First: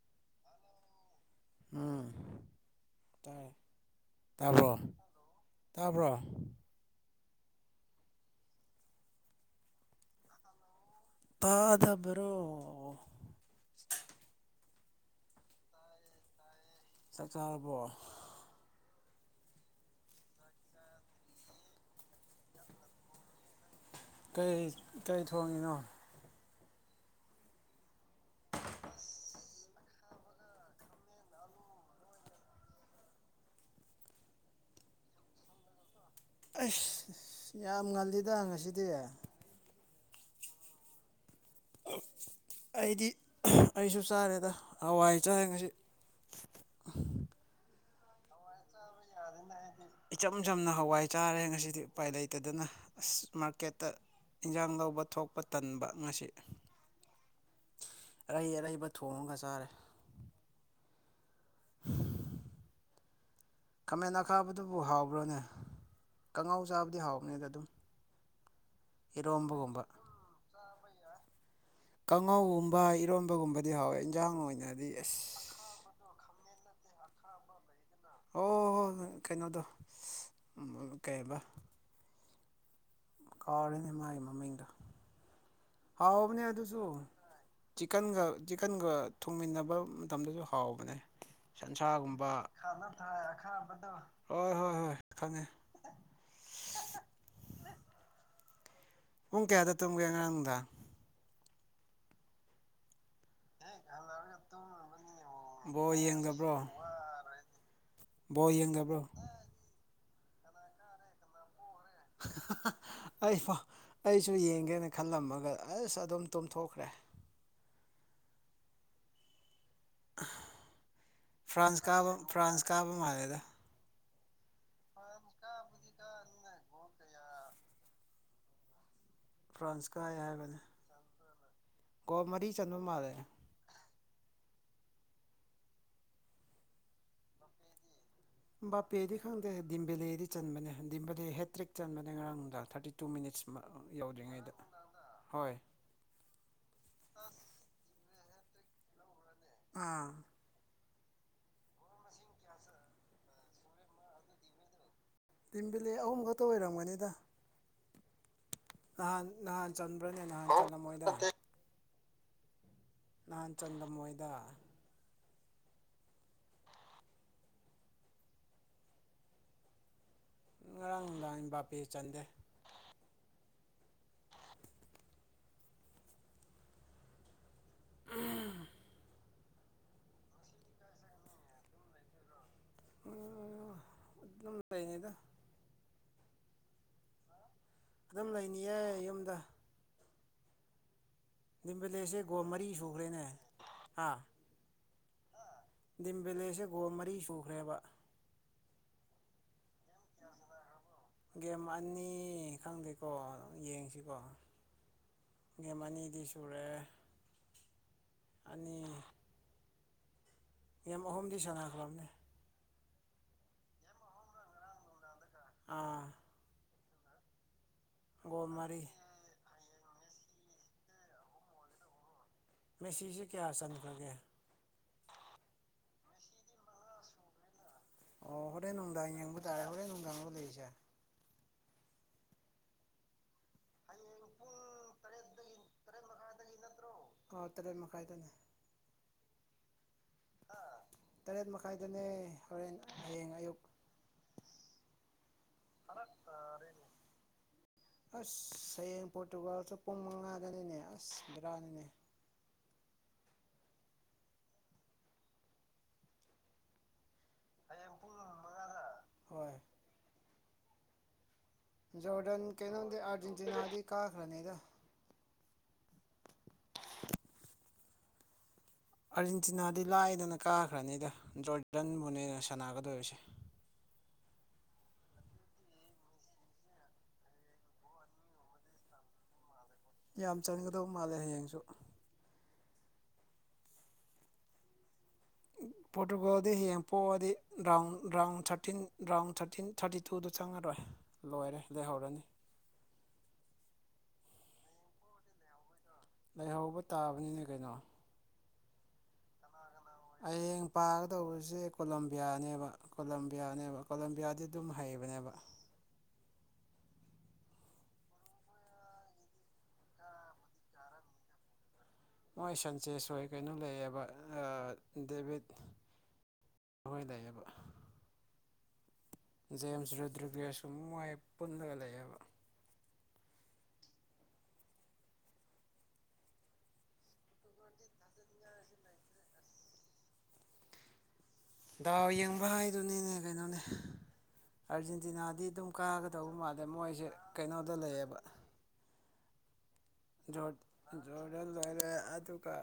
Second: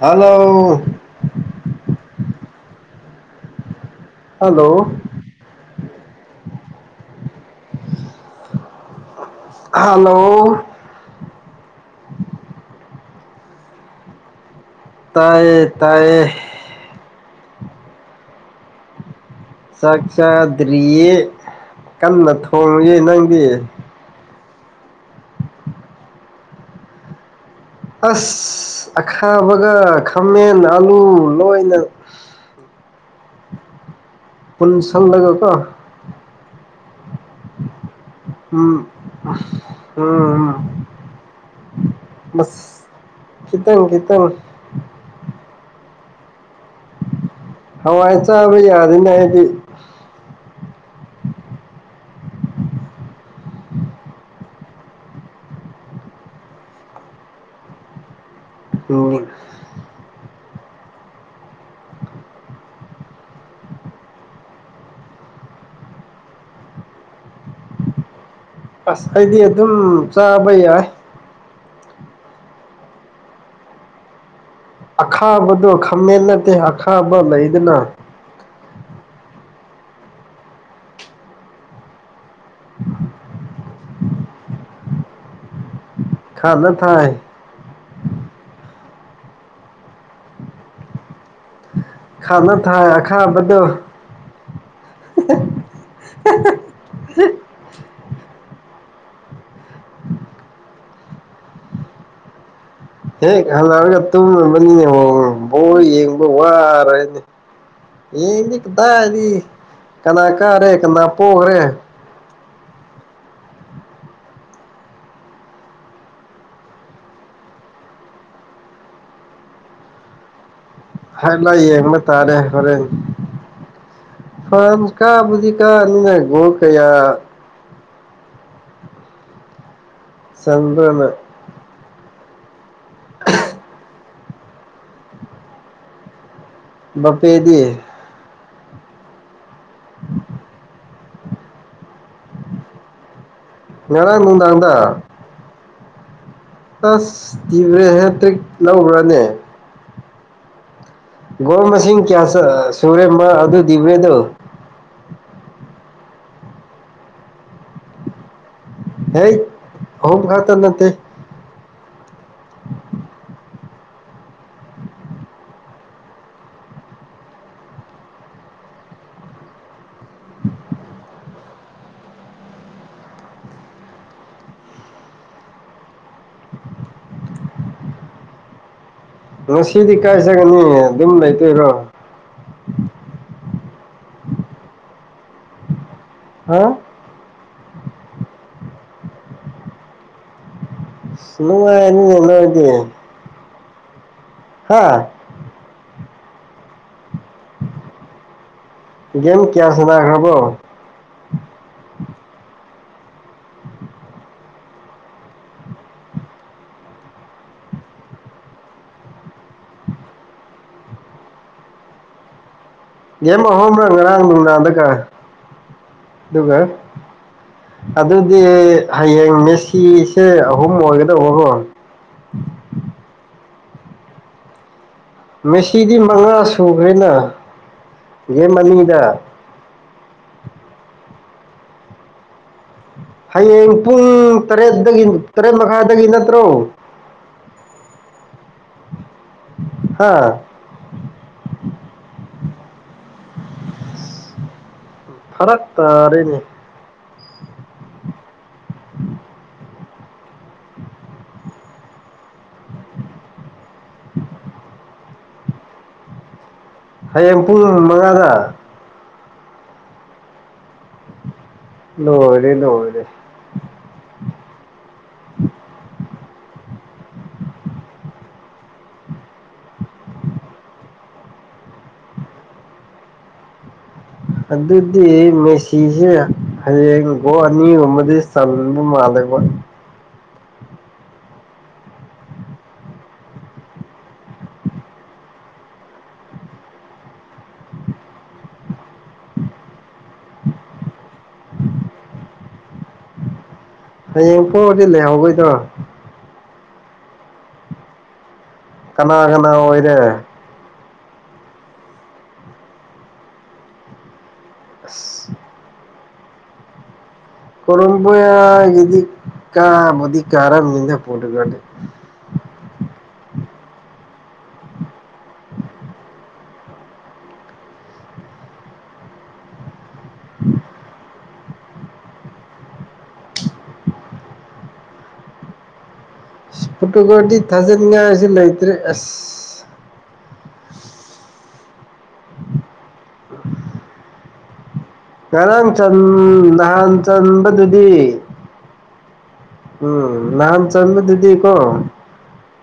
hello ꯎꯝ ꯇꯥꯏ ꯇꯥꯔꯕ ꯍꯜꯂꯣ ꯇꯥꯔꯕ ꯍꯂꯣ ꯄꯥꯗꯕꯔꯣ ꯇꯥꯏꯌꯦ ꯇꯥꯏꯌꯦ ꯆꯥꯛ ꯆꯥꯔꯕꯣ ꯆꯥꯛ ꯆꯗ꯭ꯔꯤꯌꯦ ꯀꯟꯅ ꯊꯣꯡꯉꯨꯏ ꯅꯪꯗꯤ ꯀꯩ ꯀꯩ ꯊꯣꯡꯉꯤꯅꯣ ꯑꯁ ꯑꯈꯥꯕꯒ ꯈꯥꯃꯦꯟ ꯑꯥꯂꯨ ꯂꯣꯏꯅ ꯄꯨꯨꯡ ꯁꯟ ꯂꯒꯒ ꯑꯁ ꯌꯥꯝ ꯉꯜꯂꯤꯗ ꯎꯝ ꯉꯁꯤꯗꯤ ꯎꯝ ꯃꯁ ꯑꯩꯗꯤ ꯈꯤꯇꯪ ꯑꯩꯁꯨ ꯈꯤꯇꯪ ꯆꯥꯔꯦꯗ ꯍꯋꯥꯏ ꯆꯥꯔꯁꯤ ꯍꯥꯎ ꯍꯥꯏ ꯆꯕꯩ ꯌꯥ ꯏꯆꯝ ꯆꯝꯅ ꯍꯋꯥꯏ ꯆꯥꯔꯦ ꯉꯁꯤꯗꯤ ꯎꯄꯥꯏ ꯂꯩꯇꯗꯅ ꯑꯁ ꯃꯥꯔꯀꯦꯠꯇ ꯏꯟꯁꯥꯡ ꯂꯧꯕ ꯊꯣꯛꯄ ꯇꯟꯕ ꯉꯁꯤ ꯑꯔꯩ ꯑꯔꯩꯕ ꯎꯝ ꯊꯣꯡꯉꯒ ꯆꯥꯔꯦ [unintelligible] [inaudible] ꯀꯃꯦꯟ ꯑꯈꯥꯕꯗꯨꯕꯨ ꯍꯥꯎꯕ꯭ꯔꯣꯅꯦ ꯀꯉꯥꯎ ꯆꯥꯕꯨꯗꯤ ꯍꯥꯎꯅꯦꯗ ꯑꯗꯨꯝ ꯑꯁ ꯑꯩꯗꯤ ꯑꯗꯨꯝ ꯏꯔꯣꯝꯕꯒꯨꯝꯕ ꯆꯥꯕ ꯌꯥꯏ ꯕꯥ ꯏꯔꯣꯟꯕꯒꯨꯝꯕꯗꯤ ꯍꯥꯎꯋꯦ ꯏꯟꯖꯥꯡ ꯑꯣꯏꯅ ꯑꯈꯥꯕꯗꯣ ꯈꯥꯃꯦꯟ ꯅꯠꯇꯦ ꯑꯈꯥꯕ ꯂꯩꯗꯅ ꯑꯣ ꯍꯣꯏ ꯍꯣꯏ ꯀꯩꯅꯣꯗꯣ ꯀꯩꯕ ꯇꯥꯎꯔꯤꯅꯦ ꯃꯥꯒꯤ ꯃꯃꯤꯡꯗ ꯍꯥꯎ ꯍꯕꯅꯤ ꯈꯥꯅ ꯇꯨꯁꯨ ꯊꯥꯏ ꯆ ꯆ ꯊꯣꯡꯃꯤꯟꯅꯕ ꯃꯇꯝꯗꯁꯨ ꯍꯥꯎꯕꯅꯦ ꯁꯟꯁꯥꯒꯨꯝꯕ ꯈꯥꯅ ꯊꯥꯏ ꯑꯈꯥꯕꯗꯣ ꯍꯣꯏ ꯍꯣꯏ ꯍꯣꯏ ꯈꯪꯉꯦ [unintelligible] ꯄꯨꯡ ꯀꯌꯥꯗ ꯇꯨꯡꯝꯒꯦ ꯉꯔꯥꯡꯗ ꯍꯦꯛ ꯍꯜꯂꯛꯑꯒ ꯇꯨꯝꯕꯅꯤꯅꯦ ꯍ ꯕꯣꯏ ꯕꯣꯜ ꯌꯦꯡꯕ ꯌꯦꯡꯗꯕ꯭ꯔꯣ ꯋꯥꯔꯣꯏꯅꯤ ꯕꯣꯜ ꯏꯅꯤ ꯌꯦꯡꯗꯕ꯭ꯔꯣ ꯀꯗꯥꯗꯤ ꯀꯅꯥ ꯀꯔꯦ ꯀꯅꯥ ꯐꯣꯒ ꯔꯦ [unintelligible] ꯑꯩ ꯑꯩꯁꯨ ꯌꯦꯡꯒꯦꯅ ꯈꯜꯂꯝꯃꯒ ꯑꯁ ꯑꯗꯨꯝ ꯇꯨꯝꯝꯊꯣꯛꯈ꯭ꯔꯦ [unintelligible] ꯍꯥꯏ ꯂꯥꯛ ꯐ꯭ꯔꯥꯟꯁ ꯌꯦꯡꯕ ꯀꯥꯕ ꯇꯥꯔꯦ ꯐ꯭ꯔꯥꯟꯁ ꯍꯣꯔꯦꯟ ꯀꯥꯕ ꯃꯥꯜꯂꯦꯗ ꯐꯥꯟꯁ ꯀꯥꯕꯨꯗꯤ ꯀꯥ ꯅꯒꯣ ꯀꯌꯥ ꯐ꯭ꯔꯥꯟꯁꯀꯥꯔ ꯆꯒ꯭ꯔꯃ ꯀꯣ ꯃꯔꯤ ꯆꯟꯕ ꯃꯥꯜꯂꯦ ꯄꯦꯗꯤꯑꯌꯦ ꯕꯥꯄꯦꯗꯤ ꯈꯪꯗꯦ ꯗꯤꯝꯝꯕꯦꯂꯦꯗꯤ ꯆꯟꯕꯅꯦ ꯗꯤꯝꯝꯕꯂꯦ ꯍꯦꯇ꯭ꯔꯤꯛ ꯆꯟꯕꯅꯦ ꯅꯪꯔꯥꯡꯅꯨꯡꯗꯥ ꯊꯔꯇꯤ ꯇꯨ ꯃꯤꯅꯤꯠꯁ ꯉꯔꯥꯡ ꯌꯧꯗ꯭ꯔꯤꯉꯩꯗ ꯅꯨꯗꯥꯉꯗ ꯍꯣꯏ ꯇꯁ ꯇꯤꯚꯦ ꯍꯦꯇ꯭ꯔꯤꯛ ꯂꯧꯧꯕ꯭ꯔꯅꯦ ꯑꯥ ꯣ ꯃꯁꯤꯡ ꯃꯁꯤꯡ ꯀꯌꯥ ꯁꯨꯔꯦꯃ ꯑꯗꯨ ꯕ꯭ꯔꯦꯗꯣ ꯇꯤꯝꯕꯤꯂꯤ ꯑꯍꯨꯝ ꯈꯛꯇ ꯑꯣꯏꯔꯝꯒꯅꯤꯗ ꯅꯍꯥꯟ ꯍꯩꯠ ꯅꯍꯥꯟ ꯆꯟꯕ꯭ꯔꯅꯦ ꯑꯍꯨꯝ ꯅꯍꯥꯟ ꯈꯛꯇ ꯆꯜꯂꯝ ꯅꯠꯇꯦ ꯃꯣꯏꯗ [unintelligible] ꯅꯍꯥꯟ ꯆꯟꯗ ꯃꯣꯏꯗ ꯉꯔꯥꯡꯗꯥ ꯕꯥꯄꯤꯦ ꯆꯟꯗꯦ ꯉꯁꯤꯗꯤ ꯀꯥꯏꯖꯒꯅꯤ ꯑꯗꯨꯝ ꯂꯩꯇꯣꯏꯔꯣ ꯑꯗꯨꯝ ꯂꯩꯅꯤꯗ ꯍꯥ ꯑꯗꯨꯝ ꯂꯩꯅꯤꯌꯦ ꯌꯨꯝꯗ ꯁꯤ ꯃ ꯍꯥꯏ ꯆ ꯍꯥꯏꯇꯦ ꯑꯥ ꯍꯥ ꯗꯤꯝꯕꯤꯂꯦꯁꯦ ꯒꯣ ꯃꯔꯤ ꯁꯨꯈ꯭ꯔꯦꯕ ꯒꯦꯝ ꯀꯌꯥꯁꯅꯥ ꯈꯕꯣ ꯒꯦꯝ ꯑꯅꯤ ꯈꯪꯗꯦꯀꯣ ꯌꯦꯡꯁꯤꯀꯣ ꯒꯦꯝ ꯑꯅꯤꯗꯤ ꯁꯨꯔꯦ ꯑꯅꯤ ꯃꯤꯦꯝ ꯑꯍꯨꯝꯗꯤ ꯁꯥꯟꯅꯈ꯭ꯔꯕꯅꯦ ꯌꯦꯦꯝ ꯑꯍꯣꯡꯕ꯭ꯔꯥ ꯉꯔꯥꯡ ꯅꯨꯡꯗꯥꯡꯗꯒ ꯑꯥ ꯑꯗꯨꯒ ꯑꯗꯨꯗꯤ ꯒꯣꯜ ꯃꯔꯤ ꯍꯌꯦꯡ ꯃꯦꯁꯤꯁꯦ ꯑꯍꯨꯝ ꯑꯣꯏꯒꯗꯧꯕꯕꯣ ꯃꯦ ꯁꯤꯖꯦ ꯀꯌꯥ ꯑꯁꯟ ꯈꯒꯦ ꯃꯦꯁꯤꯗꯤ ꯃꯉꯥ ꯁꯨꯈ꯭ꯔꯦꯅ ꯑꯣ ꯒꯦꯝ ꯍꯣꯔꯦꯟ ꯅꯨꯡꯗꯥꯡ ꯑꯅꯤꯗ ꯌꯦꯡꯕ ꯇꯥꯔꯦ ꯍꯣꯔꯦꯟ ꯅꯨꯡꯗꯥꯡꯒ ꯂꯩꯔꯤꯁꯦ ꯍꯌꯦꯡ ꯄꯨꯡ ꯇꯔꯦꯠꯇꯒꯤ ꯇꯔꯦꯠ ꯃꯈꯥꯏꯗꯒꯤ ꯅꯠꯇ꯭ꯔꯣ ꯍꯥꯎ ꯇꯔꯦ ꯃꯈꯥꯥꯏꯇꯥꯅꯦ [unintelligible] ꯇꯔꯦꯠ ꯃꯈꯥꯏꯗꯅꯦ ꯍꯣꯔꯦꯟ ꯍꯌꯦꯡ ꯑꯌꯨꯛ ꯐꯔꯛ ꯇꯥꯔꯦꯅꯦ [unintelligible] ꯑꯁ ꯁꯌꯦꯡ ꯄꯣꯔꯇꯨꯒꯥꯜꯁꯨ ꯄꯨꯡ ꯃꯉꯥꯗꯅꯤꯅꯦ ꯑꯁ ꯕꯤꯔꯥꯅꯤꯅꯦ ꯎ ꯍꯌꯦꯡ ꯄꯨꯡ ꯃꯉꯥꯗ ꯍꯣꯏ ꯔꯗꯟ ꯂꯣꯏꯔꯦ ꯀꯩꯅ ꯍ ꯂꯣꯏꯔꯦ ꯑꯔꯖꯦꯟꯇꯤꯅꯥꯒꯤ ꯀꯥ ꯈꯔꯅꯤꯗ [unintelligible] ꯑꯥꯔꯖꯦꯟꯇꯤꯅꯥꯗꯤ ꯂꯥꯏꯗꯅ ꯀꯥꯈ꯭ꯔꯅꯤꯗ ꯖꯣꯔꯗꯟꯕꯨꯅꯦꯅ ꯁꯥꯟꯅꯒꯗꯣꯔꯤꯁꯦ ꯑꯗꯨꯗꯤ ꯃꯦꯁꯤꯁꯦ ꯍꯌꯦꯡꯀꯣ ꯑꯅꯤꯒꯨꯝꯕꯗꯤ ꯆꯜꯕ ꯃꯥꯜꯂꯦꯕ ꯌꯥꯝ ꯆꯪꯅꯤꯡꯒꯗꯧ ꯃꯥꯜꯂꯦ ꯍꯌꯦꯡꯁꯨ [unintelligible] ꯄꯣꯔꯇꯨꯒꯣꯜꯗꯤ ꯍꯌꯦꯡ ꯄꯣꯛꯑꯗꯤ round round thirteen round thirteen thirty ꯇꯨꯗꯣ ꯆꯪꯉꯔꯣꯏ ꯂꯣꯏꯔꯦ ꯂꯩꯍꯧꯔꯅꯤ ꯍꯌꯦꯡ ꯄꯑꯗꯤ ꯂꯩꯍꯧꯧꯕꯩꯗꯣ ꯂꯩꯍꯧꯕ ꯇꯥꯕꯅꯤꯅ ꯀꯩꯅꯣ ꯀꯅꯥ ꯀꯅꯥ ꯑꯣꯏ ꯍꯌꯦꯡ ꯄꯥꯒꯗꯧꯕꯁꯦ ꯀꯣꯂꯝꯕꯤꯌꯥꯅꯦꯕ ꯀꯣꯂꯝꯕꯤꯌꯥꯅꯦꯕ ꯀꯣꯂꯝꯕꯤꯌꯥꯗꯤ ꯑꯗꯨꯝ ꯍꯩꯕꯅꯦꯕ ꯑꯁ ꯀꯔꯕ ꯌꯥꯗꯤ ꯀꯥ ꯃꯗꯤ ꯀꯔ ꯄꯀꯣꯦ ꯃꯣꯏ ꯁꯟꯆꯦꯁꯣꯏ ꯀꯩꯅꯣ ꯂꯩꯑꯦꯕ ꯗꯦꯚꯠ ꯅꯣꯏꯗꯌꯦꯕ ꯖꯦꯝꯁ ꯔꯨ ꯗ꯭ꯔꯤꯕꯤ꯭ꯌꯥ ꯁ ꯃ ꯃꯥꯏ ꯄꯨꯜꯂꯒ ꯂꯩꯑꯕ [unintelligible] ꯐꯨꯇꯨꯀꯣꯗꯤ ꯊꯥꯖꯅꯤꯡꯉꯥꯏꯁꯤ ꯂꯩꯇ꯭ꯔꯦ ꯑꯁ ꯗꯥꯎ ꯌꯦꯡꯕ꯭ꯔ ꯍꯥꯏꯗꯨꯅꯤꯅꯦ ꯀꯩꯅꯣꯅꯦ ꯑꯥꯔꯖꯦꯟꯇꯤꯅꯥꯗꯤ ꯑꯗꯨꯝ ꯉꯔꯥꯡ ꯆꯟ ꯀꯥꯒꯗꯧꯕ ꯃꯥꯜꯂꯦ ꯅꯍꯥꯟ ꯃꯣꯏꯁꯦ ꯀꯩꯅꯣꯗ ꯂꯩꯌꯦꯕ ꯆꯟꯕꯗꯨꯗꯤ ꯎꯝ ꯅꯍꯥꯟ ꯆꯟꯕꯗꯨꯗꯤꯀꯣ ꯣꯦꯜꯔꯦ ꯑꯗꯨꯒ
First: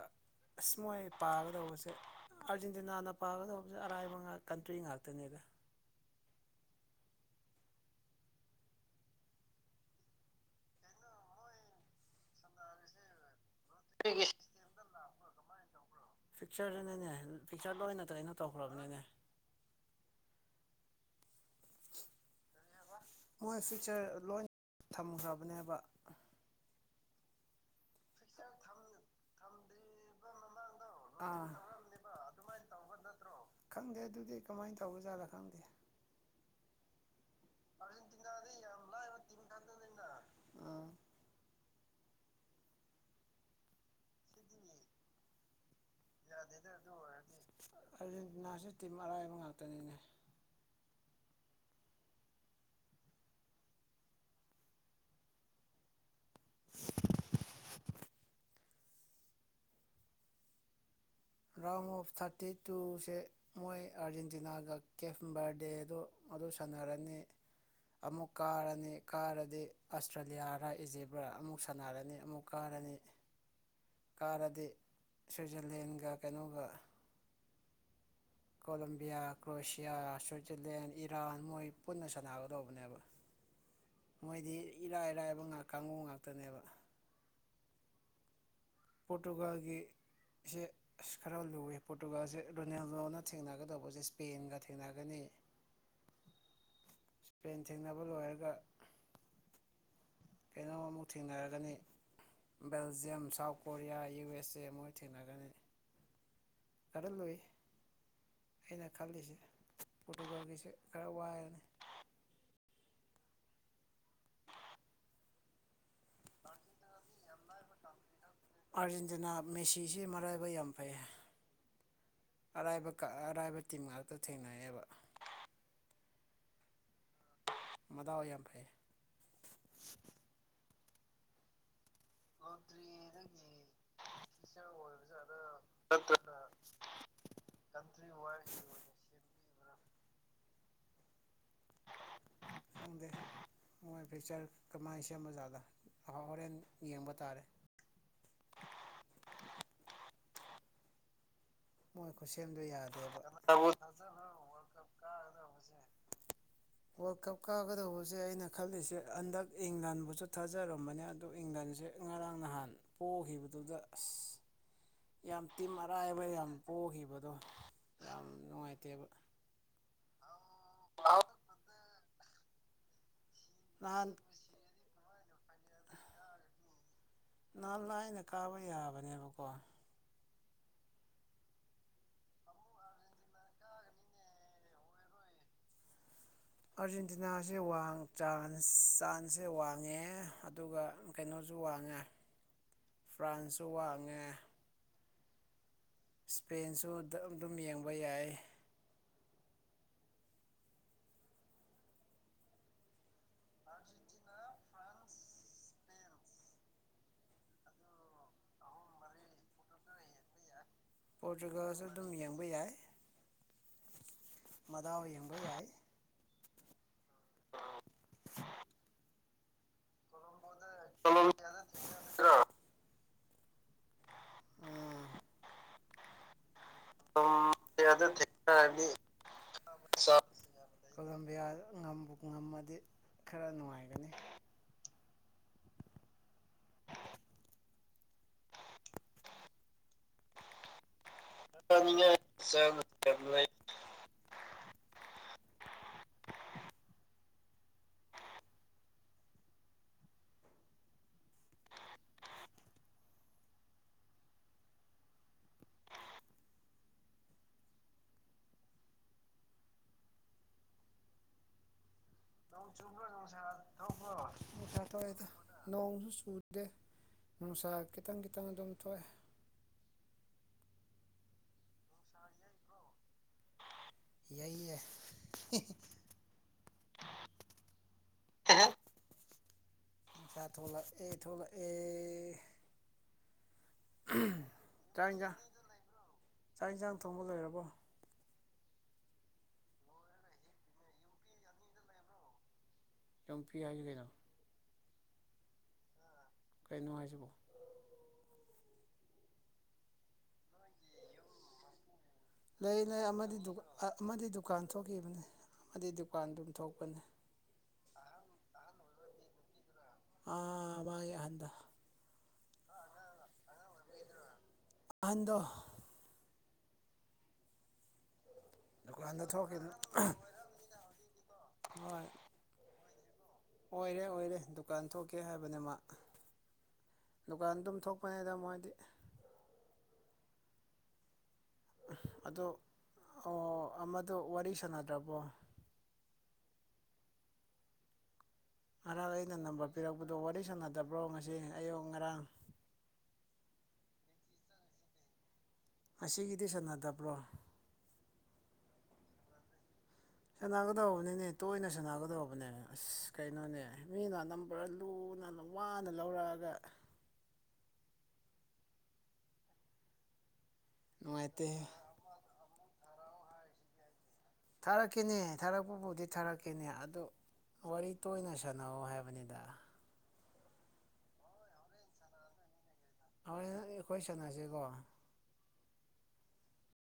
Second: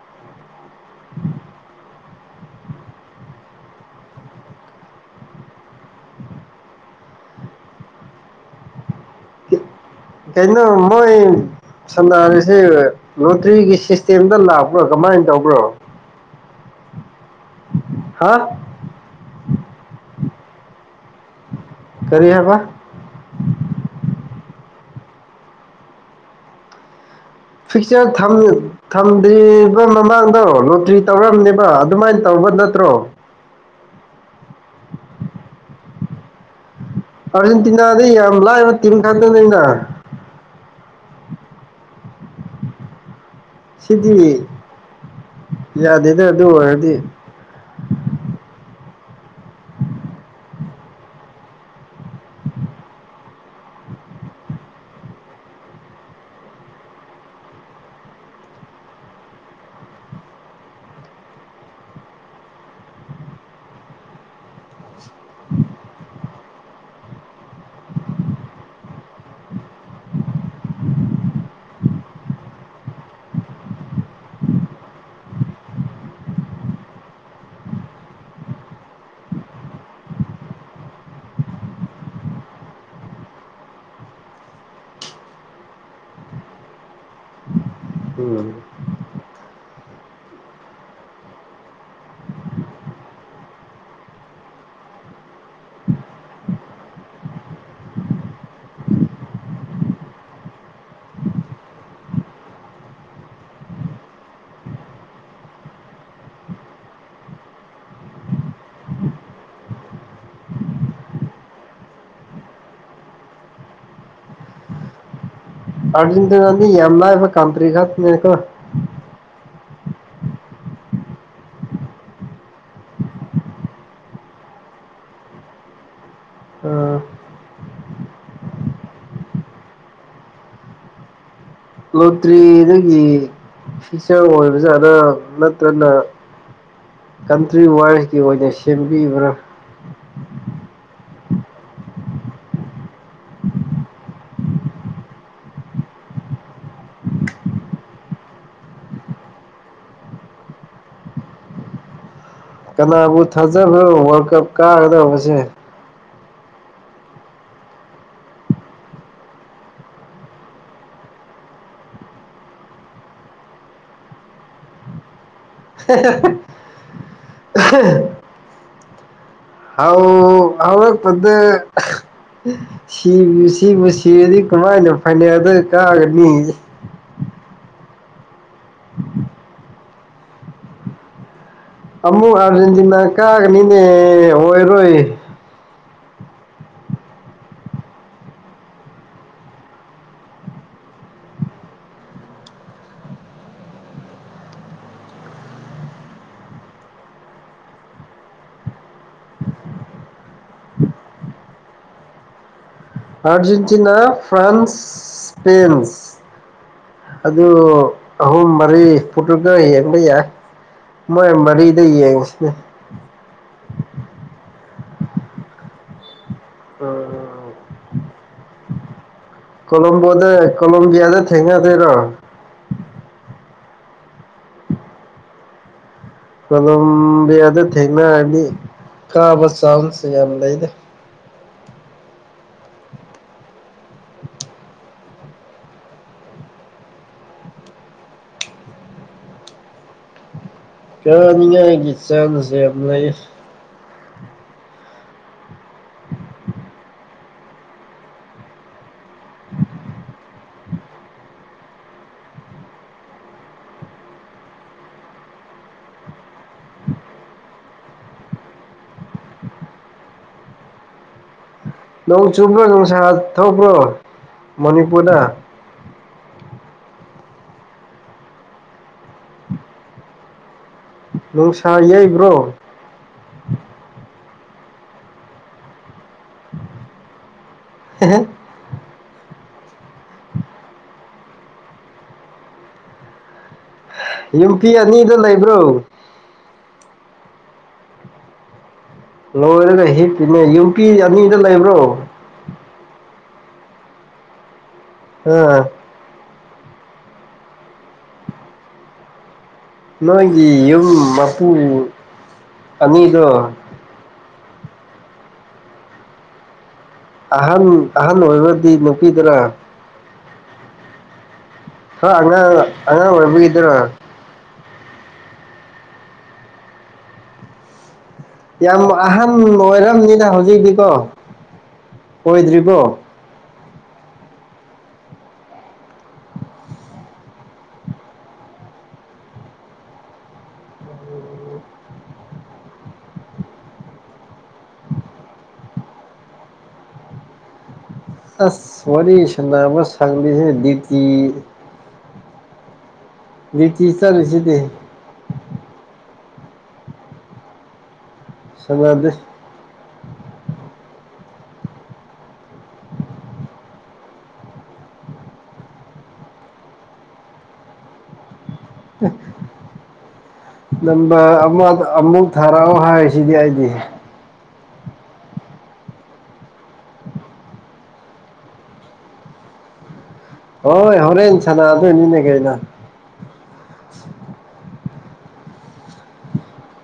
ꯑꯁ ꯃꯣꯏ ꯄꯥꯒꯗꯧꯕꯁꯦ ꯑꯥꯔꯖꯦꯟꯇꯤꯅꯥꯅ ꯄꯥꯒꯗꯧꯕꯁꯦ ꯑꯔꯥꯏꯕ ꯀꯟꯇ꯭ꯔꯤ ꯉꯥꯛꯇꯅꯦꯗ ꯀꯩꯅꯅꯣ ꯃꯣꯏ ꯁꯥꯟꯗꯁꯤ ꯊ꯭ꯔꯤꯒꯤ ꯁꯤꯁꯇꯦꯝꯗ ꯂꯥꯛꯄ꯭ꯔꯣ ꯀꯃꯥꯏꯅ ꯇꯧꯕ꯭ꯔꯣ ꯄꯤꯛꯆꯔꯗꯅꯅꯦ ꯄꯤꯛꯆꯔꯗ ꯑꯣꯏꯅ ꯇ ꯍꯥ ꯑꯩꯅꯣ ꯇꯧꯈ꯭ꯔꯕꯅꯅꯦ ꯀꯔꯤ ꯍꯥꯏꯕ ꯃ ꯐ ꯂꯣꯟ ꯊꯝꯈ꯭ꯔꯕꯅꯦꯕ ꯐꯤꯛꯆꯔ ꯊꯝꯗ꯭ꯔꯤꯕ ꯃꯃꯥꯡꯗꯣ ꯭ꯔꯤ ꯑꯥ ꯇꯧꯔꯝꯅꯦꯕ ꯑꯗꯨꯃꯥꯏꯅ ꯇꯧꯕ ꯅꯠꯇ꯭ꯔꯣ ꯊꯥꯎꯒ ꯂ ꯈꯪꯗꯦ ꯑꯥꯔꯖꯦꯟꯇꯤꯅꯥꯗ ꯌꯥꯝ ꯂꯥꯏꯕ ꯇꯤꯝ ꯈꯛꯇꯅꯤꯩꯅ ꯑꯥ ꯁꯤꯗꯤ ꯌꯥꯗꯦꯗ ꯑꯗꯨ ꯑꯣꯏꯔꯗꯤ ꯇꯤ ꯑꯔꯥꯏꯕ ꯉꯥꯛꯇꯅꯤꯅꯦ ꯔꯥꯎꯟ ꯑꯣꯐ ꯊꯥꯔꯇꯤ ꯇꯨꯁꯦ ꯃꯣꯏ ꯑꯥꯔꯖꯦꯟꯇꯤꯅꯥꯒ ꯀꯦꯞ ꯔꯗꯦ ꯑꯗꯣ ꯑꯗꯨ ꯁꯥꯟꯅꯔꯅꯤ ꯑꯃꯨꯛ ꯀꯥꯔꯅꯤ ꯀꯥꯔꯗꯤ ꯑꯁꯇ꯭ꯔꯦꯂꯤꯌꯥꯔꯥ ꯏꯖꯤꯞꯔꯥ ꯑꯃꯨꯛ ꯁꯅꯥꯔꯅꯤ ꯑꯃꯨꯛ ꯀꯥꯔꯅꯤ ꯔꯅꯤ ꯀꯥꯔꯗꯤ ꯁ꯭ꯋꯤꯖꯔꯂꯦꯟꯒ ꯀꯩꯅꯣꯒ ꯀꯣꯂꯝꯣꯕꯤꯌꯥ ꯀ꯭ꯔꯣꯁꯤꯌꯥ ꯁ꯭ꯋꯤꯠꯖꯔꯂꯦꯟ ꯏꯔꯥꯟ ꯃꯣꯏ ꯄꯨꯟꯅ ꯁꯥꯟꯅꯒꯗꯧꯕꯅꯦꯕ [unintelligible] ꯃꯣꯏꯗꯤ ꯏꯔꯥꯏꯔꯥꯏꯕ ꯉ ꯀꯥꯡꯕꯨ ꯉꯥꯛꯇꯅꯦꯕ ꯎꯝ ꯄꯣꯇꯀꯜꯒꯤ ꯁꯦ ꯑꯁ ꯈꯔ ꯂꯨꯏꯦ ꯄꯣꯔꯇꯨꯒꯥꯜꯁꯦ ꯔꯣꯅꯥꯜꯗꯣꯅ ꯊꯦꯡꯅꯒꯗꯧꯕꯁꯦ ꯏꯁꯄꯦꯟꯒ ꯊꯦꯡꯅꯒꯅꯤ [inaudible] ꯏꯁꯄꯦꯟ ꯊꯦꯡꯅꯕ ꯂꯣꯏꯔꯒ ꯀꯩꯅꯣꯝꯃꯨꯛ ꯊꯦꯡꯅꯔꯒꯅꯤ Belgium South Korea U S A ꯃꯣꯏ ꯊꯦꯡꯅꯒꯅꯤ ꯀꯗꯦꯜ ꯂꯣꯏ ꯑꯩꯅ ꯈꯜꯂꯤꯁꯦ ꯐꯣꯇꯣꯒ꯭ꯔꯥꯐꯤꯁꯤꯦ ꯈꯔ ꯋꯥꯏꯔꯅꯤ ꯑꯔꯖꯦꯟꯇꯅꯥꯅꯤ ꯌꯦꯂ ꯀꯟꯇ꯭ꯔꯤ ꯈꯥꯀꯣ ꯑꯥꯔꯖꯦꯟꯇꯤꯅꯥ ꯃꯦꯁꯤꯁꯤ ꯃꯔꯥꯏꯕ ꯌꯥꯝ ꯐꯩ ꯍꯥꯏ ꯑꯔꯥꯏꯕ ꯑꯔꯥꯏꯕ ꯇꯤꯝ ꯉꯥꯛꯇ ꯊꯦꯡꯅꯩꯑꯌꯦꯕ ꯑꯝ ꯃꯗꯥ ꯑꯣꯏ ꯌꯥꯝ ꯐꯩ ꯂꯣꯇ꯭ꯔꯤꯗꯒꯤ ꯐꯤꯆꯔ ꯑꯣꯏꯕꯖꯥꯠꯅ ꯅꯠꯇ꯭ꯔꯅ ꯀꯟꯇ꯭ꯔꯤ ꯋꯥꯔꯁꯀꯤ ꯑꯣꯏꯅ ꯁꯦꯝꯕꯤꯕ꯭ꯔꯥ [inaudible] ꯍꯣꯏ ꯐꯤꯌꯨꯆꯔ ꯀꯃꯥꯏꯅ ꯁꯦꯝꯕꯖꯥꯠꯗꯥꯎ ꯍꯣꯔꯦꯟ ꯌꯦꯡꯕ ꯇꯥꯔꯦ [inaudible] ꯃꯣꯏ [inaudible] ꯌꯥꯗꯦꯕ ꯀꯅꯥꯕꯨ ꯊꯥꯖꯕ꯭ꯔꯣ ꯋꯥꯔꯜ ꯀꯞ ꯀꯥꯒꯗꯕꯁꯦ ꯋꯥꯔꯜ ꯀꯞ ꯀꯥꯒꯗꯧꯕꯁꯦ ꯑꯩꯅ ꯈꯜꯂꯤꯁꯦ ꯍꯟꯗꯛ ꯏꯪꯂꯥꯟꯕꯨꯁꯨ ꯊꯥꯖꯔꯝꯕꯅꯦ ꯑꯗꯨꯂꯥꯟ ꯑꯗꯨꯁꯛ ꯉꯔꯥꯡ ꯅꯍꯥꯟ ꯄꯣꯛꯈꯤꯕꯗꯨꯗ ꯑꯁ ꯎꯝ ꯌꯥꯝ ꯇꯤ ꯑꯔꯥꯏꯕ ꯌꯥꯝ ꯄꯣꯛꯈꯤꯕꯗꯣ ꯌꯥꯝ ꯅꯨꯡꯉꯥꯏꯇꯦꯕ ꯍꯥꯎ ꯍꯥꯎ ꯄꯊ ꯁꯤ ꯁꯤꯕꯨ ꯅꯍꯥꯟ ꯁꯤꯕꯗꯤ ꯀꯃꯥꯏꯅ ꯐꯅꯦꯛꯗ ꯀꯥꯒꯅꯤ ꯑꯩꯅ ꯀꯥꯕ ꯌꯥꯕꯅꯦꯕꯀꯣ ꯑꯃꯃꯨ ꯑꯔꯖꯦꯟꯇꯤꯅꯥ ꯀꯥꯒꯅꯤꯅꯦ ꯑꯣꯏꯣꯏꯔꯣꯏꯣꯏ ꯑꯥꯔꯖꯦꯟꯇꯤꯅꯥꯁꯦ ꯆ ꯆꯥꯟꯁꯁꯦ ꯋꯥꯡꯉꯦ ꯑꯗꯨꯒ ꯀꯩꯅꯣ ꯁꯨ ꯋꯥꯡꯉꯦ ꯐ꯭ꯔꯥꯟꯁꯁꯨ ꯋꯥꯡꯉꯦ ꯏꯁꯄꯦꯟꯁꯨ ꯑꯗꯨꯝ ꯌꯦꯡꯕ ꯌꯥꯏ ꯑꯔꯖꯦꯟꯇꯤꯅꯥ ꯐ꯭ꯔꯥꯟꯁ ꯁꯄꯦꯟ ꯑꯗꯨ ꯑꯍꯨꯝ ꯃꯔꯤ ꯄꯨꯇ꯭ꯔꯨꯀ ꯌꯦꯡꯕ ꯌꯥꯏ ꯃꯣꯏ ꯃꯔꯤꯗ ꯄꯣꯔꯇꯨꯒꯜꯁꯨ ꯑꯗꯨꯝ ꯌꯦꯡꯕ ꯌꯦꯡꯉꯁꯤꯅꯦ ꯃꯗꯥ ꯌꯦꯡꯕ ꯌꯥꯏ ꯀꯂꯨꯝꯕꯗ ꯀꯣꯂꯣꯕꯤꯌꯥꯗ ꯊꯦꯡꯉ ꯊꯔꯣ ꯎꯝ ꯀꯂꯣꯝꯕꯤ ꯑꯗꯨꯗ ꯊꯦꯡꯅꯔꯅꯤ ꯀꯥꯕ ꯆꯥꯡꯁ ꯌꯥꯝ ꯂꯩꯗ ꯉꯕꯨ ꯉꯝꯃꯗꯤ ꯈꯔ ꯅꯨꯡꯉꯥꯏꯒꯅꯤ [inaudible] ꯀꯅꯤꯡꯉꯒꯤ ꯆꯥꯟꯁꯦꯅ ꯅꯣꯡ ꯆꯨꯕ꯭ꯔꯣ ꯅꯨꯡꯁꯥ ꯊꯧꯕ꯭ꯔꯣ ꯅꯨꯡꯁꯥ ꯃꯅꯤꯄꯨꯔꯗ ꯊꯣꯛꯑꯦꯗ ꯅꯣꯡꯁꯨ ꯆꯨꯗꯦ ꯅꯨꯡꯁꯥ ꯈꯤꯇꯪ ꯈꯤꯇꯪ ꯑꯗꯨꯝ ꯊꯣꯛꯑꯦ ꯅꯨꯡꯁꯥ ꯌꯩꯕ꯭ꯔꯣ ꯌꯥ [unintelligible] ꯍ ꯆ ꯊꯂ ꯑꯦ ꯊꯧꯂ ꯑꯦ ꯌꯨꯝꯄꯤ ꯑꯅꯤꯗ ꯂꯩꯕ꯭ꯔꯣ ꯆꯥꯛ ꯌꯦꯟꯁꯥꯡ ꯊꯣꯡꯕ ꯂꯣꯏꯔꯕꯣ ꯂꯣꯏꯔꯒ ꯍꯤꯞꯄꯤꯅꯦ ꯌꯨꯝꯄꯤ ꯑꯅꯤꯗ ꯂꯩꯕ꯭ꯔꯣ ꯌꯣꯡꯄꯤ ꯍꯥꯏꯒꯗꯣ ꯑꯝ ꯀꯩꯅꯣ ꯍꯥꯏꯁꯤꯕꯣ ꯅꯣꯏꯒꯤ ꯌꯨꯝ ꯃꯄꯨ ꯂꯩ ꯂꯩ ꯑꯃꯗꯤꯗꯨ ꯑꯅꯤꯗꯣ ꯑꯃꯗꯤ ꯗꯨꯀꯥꯟ ꯊꯣꯛꯈꯤꯕꯅꯤ ꯑꯃꯗꯤ ꯗꯨꯀꯥꯟ ꯑꯗꯨꯝ ꯊꯣꯛꯄꯅꯤ ꯑꯍꯟ ꯑꯍꯟ ꯑꯣꯏꯕꯗꯤ ꯅꯨꯄꯤꯗꯅ ꯑ ꯃꯒꯤ ꯑꯍꯟꯗ ꯍ ꯑꯉꯥꯡ ꯑꯉꯥꯡ ꯑꯣꯏꯕꯤꯒꯗꯔꯣ ꯑꯍꯟꯗ ꯌꯥꯝ ꯗꯨꯀꯥꯟꯗ ꯑꯍꯟ ꯊꯣꯛꯈꯤꯕꯅꯤ ꯑꯣꯏꯔꯝꯅꯤꯗ ꯍꯧꯖꯤꯛꯇꯤꯀꯣ ꯍꯣꯏ ꯑꯣꯏꯗ꯭ꯔꯤꯕꯣ ꯑꯣꯏꯔꯦ ꯑꯣꯏꯔꯦ ꯗꯨꯀꯥꯟ ꯊꯣꯛꯀꯦ ꯍꯥꯏꯕꯅꯤ ꯃꯥ ꯗꯨꯀꯥꯟ ꯑꯗꯨꯝ ꯊꯣꯛꯄꯅꯤꯗ ꯃꯣꯏꯗꯤ ꯑ ꯑꯣ ꯑꯃꯗꯣ ꯋꯥꯔꯤ ꯁꯥꯟꯅꯗ꯭ꯔꯕꯣ ꯑꯁ ꯉꯔꯥꯛ ꯋꯥꯔꯤ ꯑꯩꯅ ꯅꯝꯕꯔ ꯁꯥꯟꯅꯕ ꯄꯤꯔꯛꯄꯗꯣ ꯋꯥꯔꯤ ꯁꯪꯗꯦꯍꯦ ꯁꯥꯟꯅꯗꯕ꯭ꯔꯣ ꯉꯁꯤ ꯗ꯭ꯌꯨꯇꯤ ꯑꯌꯨꯛ ꯉꯔꯥꯡ ꯇꯤꯁ ꯆꯂꯁꯤꯗꯤ ꯑꯁꯤꯒꯤꯗꯤ ꯁꯥꯟꯅꯗꯕ꯭ꯔꯣ ꯁꯃꯗ ꯁꯥꯟꯅꯒꯗꯧꯕꯅꯤꯅꯦ ꯇꯣꯏꯅ ꯁꯥꯟꯅꯒꯗꯧꯕꯅꯦ ꯑꯁ ꯀꯩꯅꯣꯅꯦ ꯃꯤꯅ ꯅꯝꯕꯔ ꯂꯨ ꯄꯨ ꯑꯗꯨ ꯋꯥꯅ ꯂꯧꯔꯛꯑꯒ [unintelligible] ꯅꯝꯕ ꯅꯨꯡꯉꯥꯏꯇꯦ ꯑꯃ ꯑꯃꯨꯛ ꯊꯔꯑꯣ ꯍꯥꯏ ꯁꯤꯗꯤ ꯍꯥꯏꯗꯤ ꯊꯥꯔꯛꯈꯤꯅꯦ ꯊꯥꯔꯛꯄꯕꯨꯗꯤ ꯊꯥꯔꯛꯈꯤꯅꯦ ꯑꯗꯨ ꯋꯥꯔꯤ ꯇꯣꯏꯅ ꯁꯥꯟꯅꯧ ꯍꯥꯏꯕꯅꯤꯗ ꯍꯣꯏ ꯍꯣꯔꯦꯟꯦꯟ ꯁꯅ ꯑꯗꯨꯅꯦꯒꯗ ꯍꯣꯏ ꯑꯩꯈꯣꯏ ꯁꯟꯅꯁꯤꯀꯣ [unintelligible]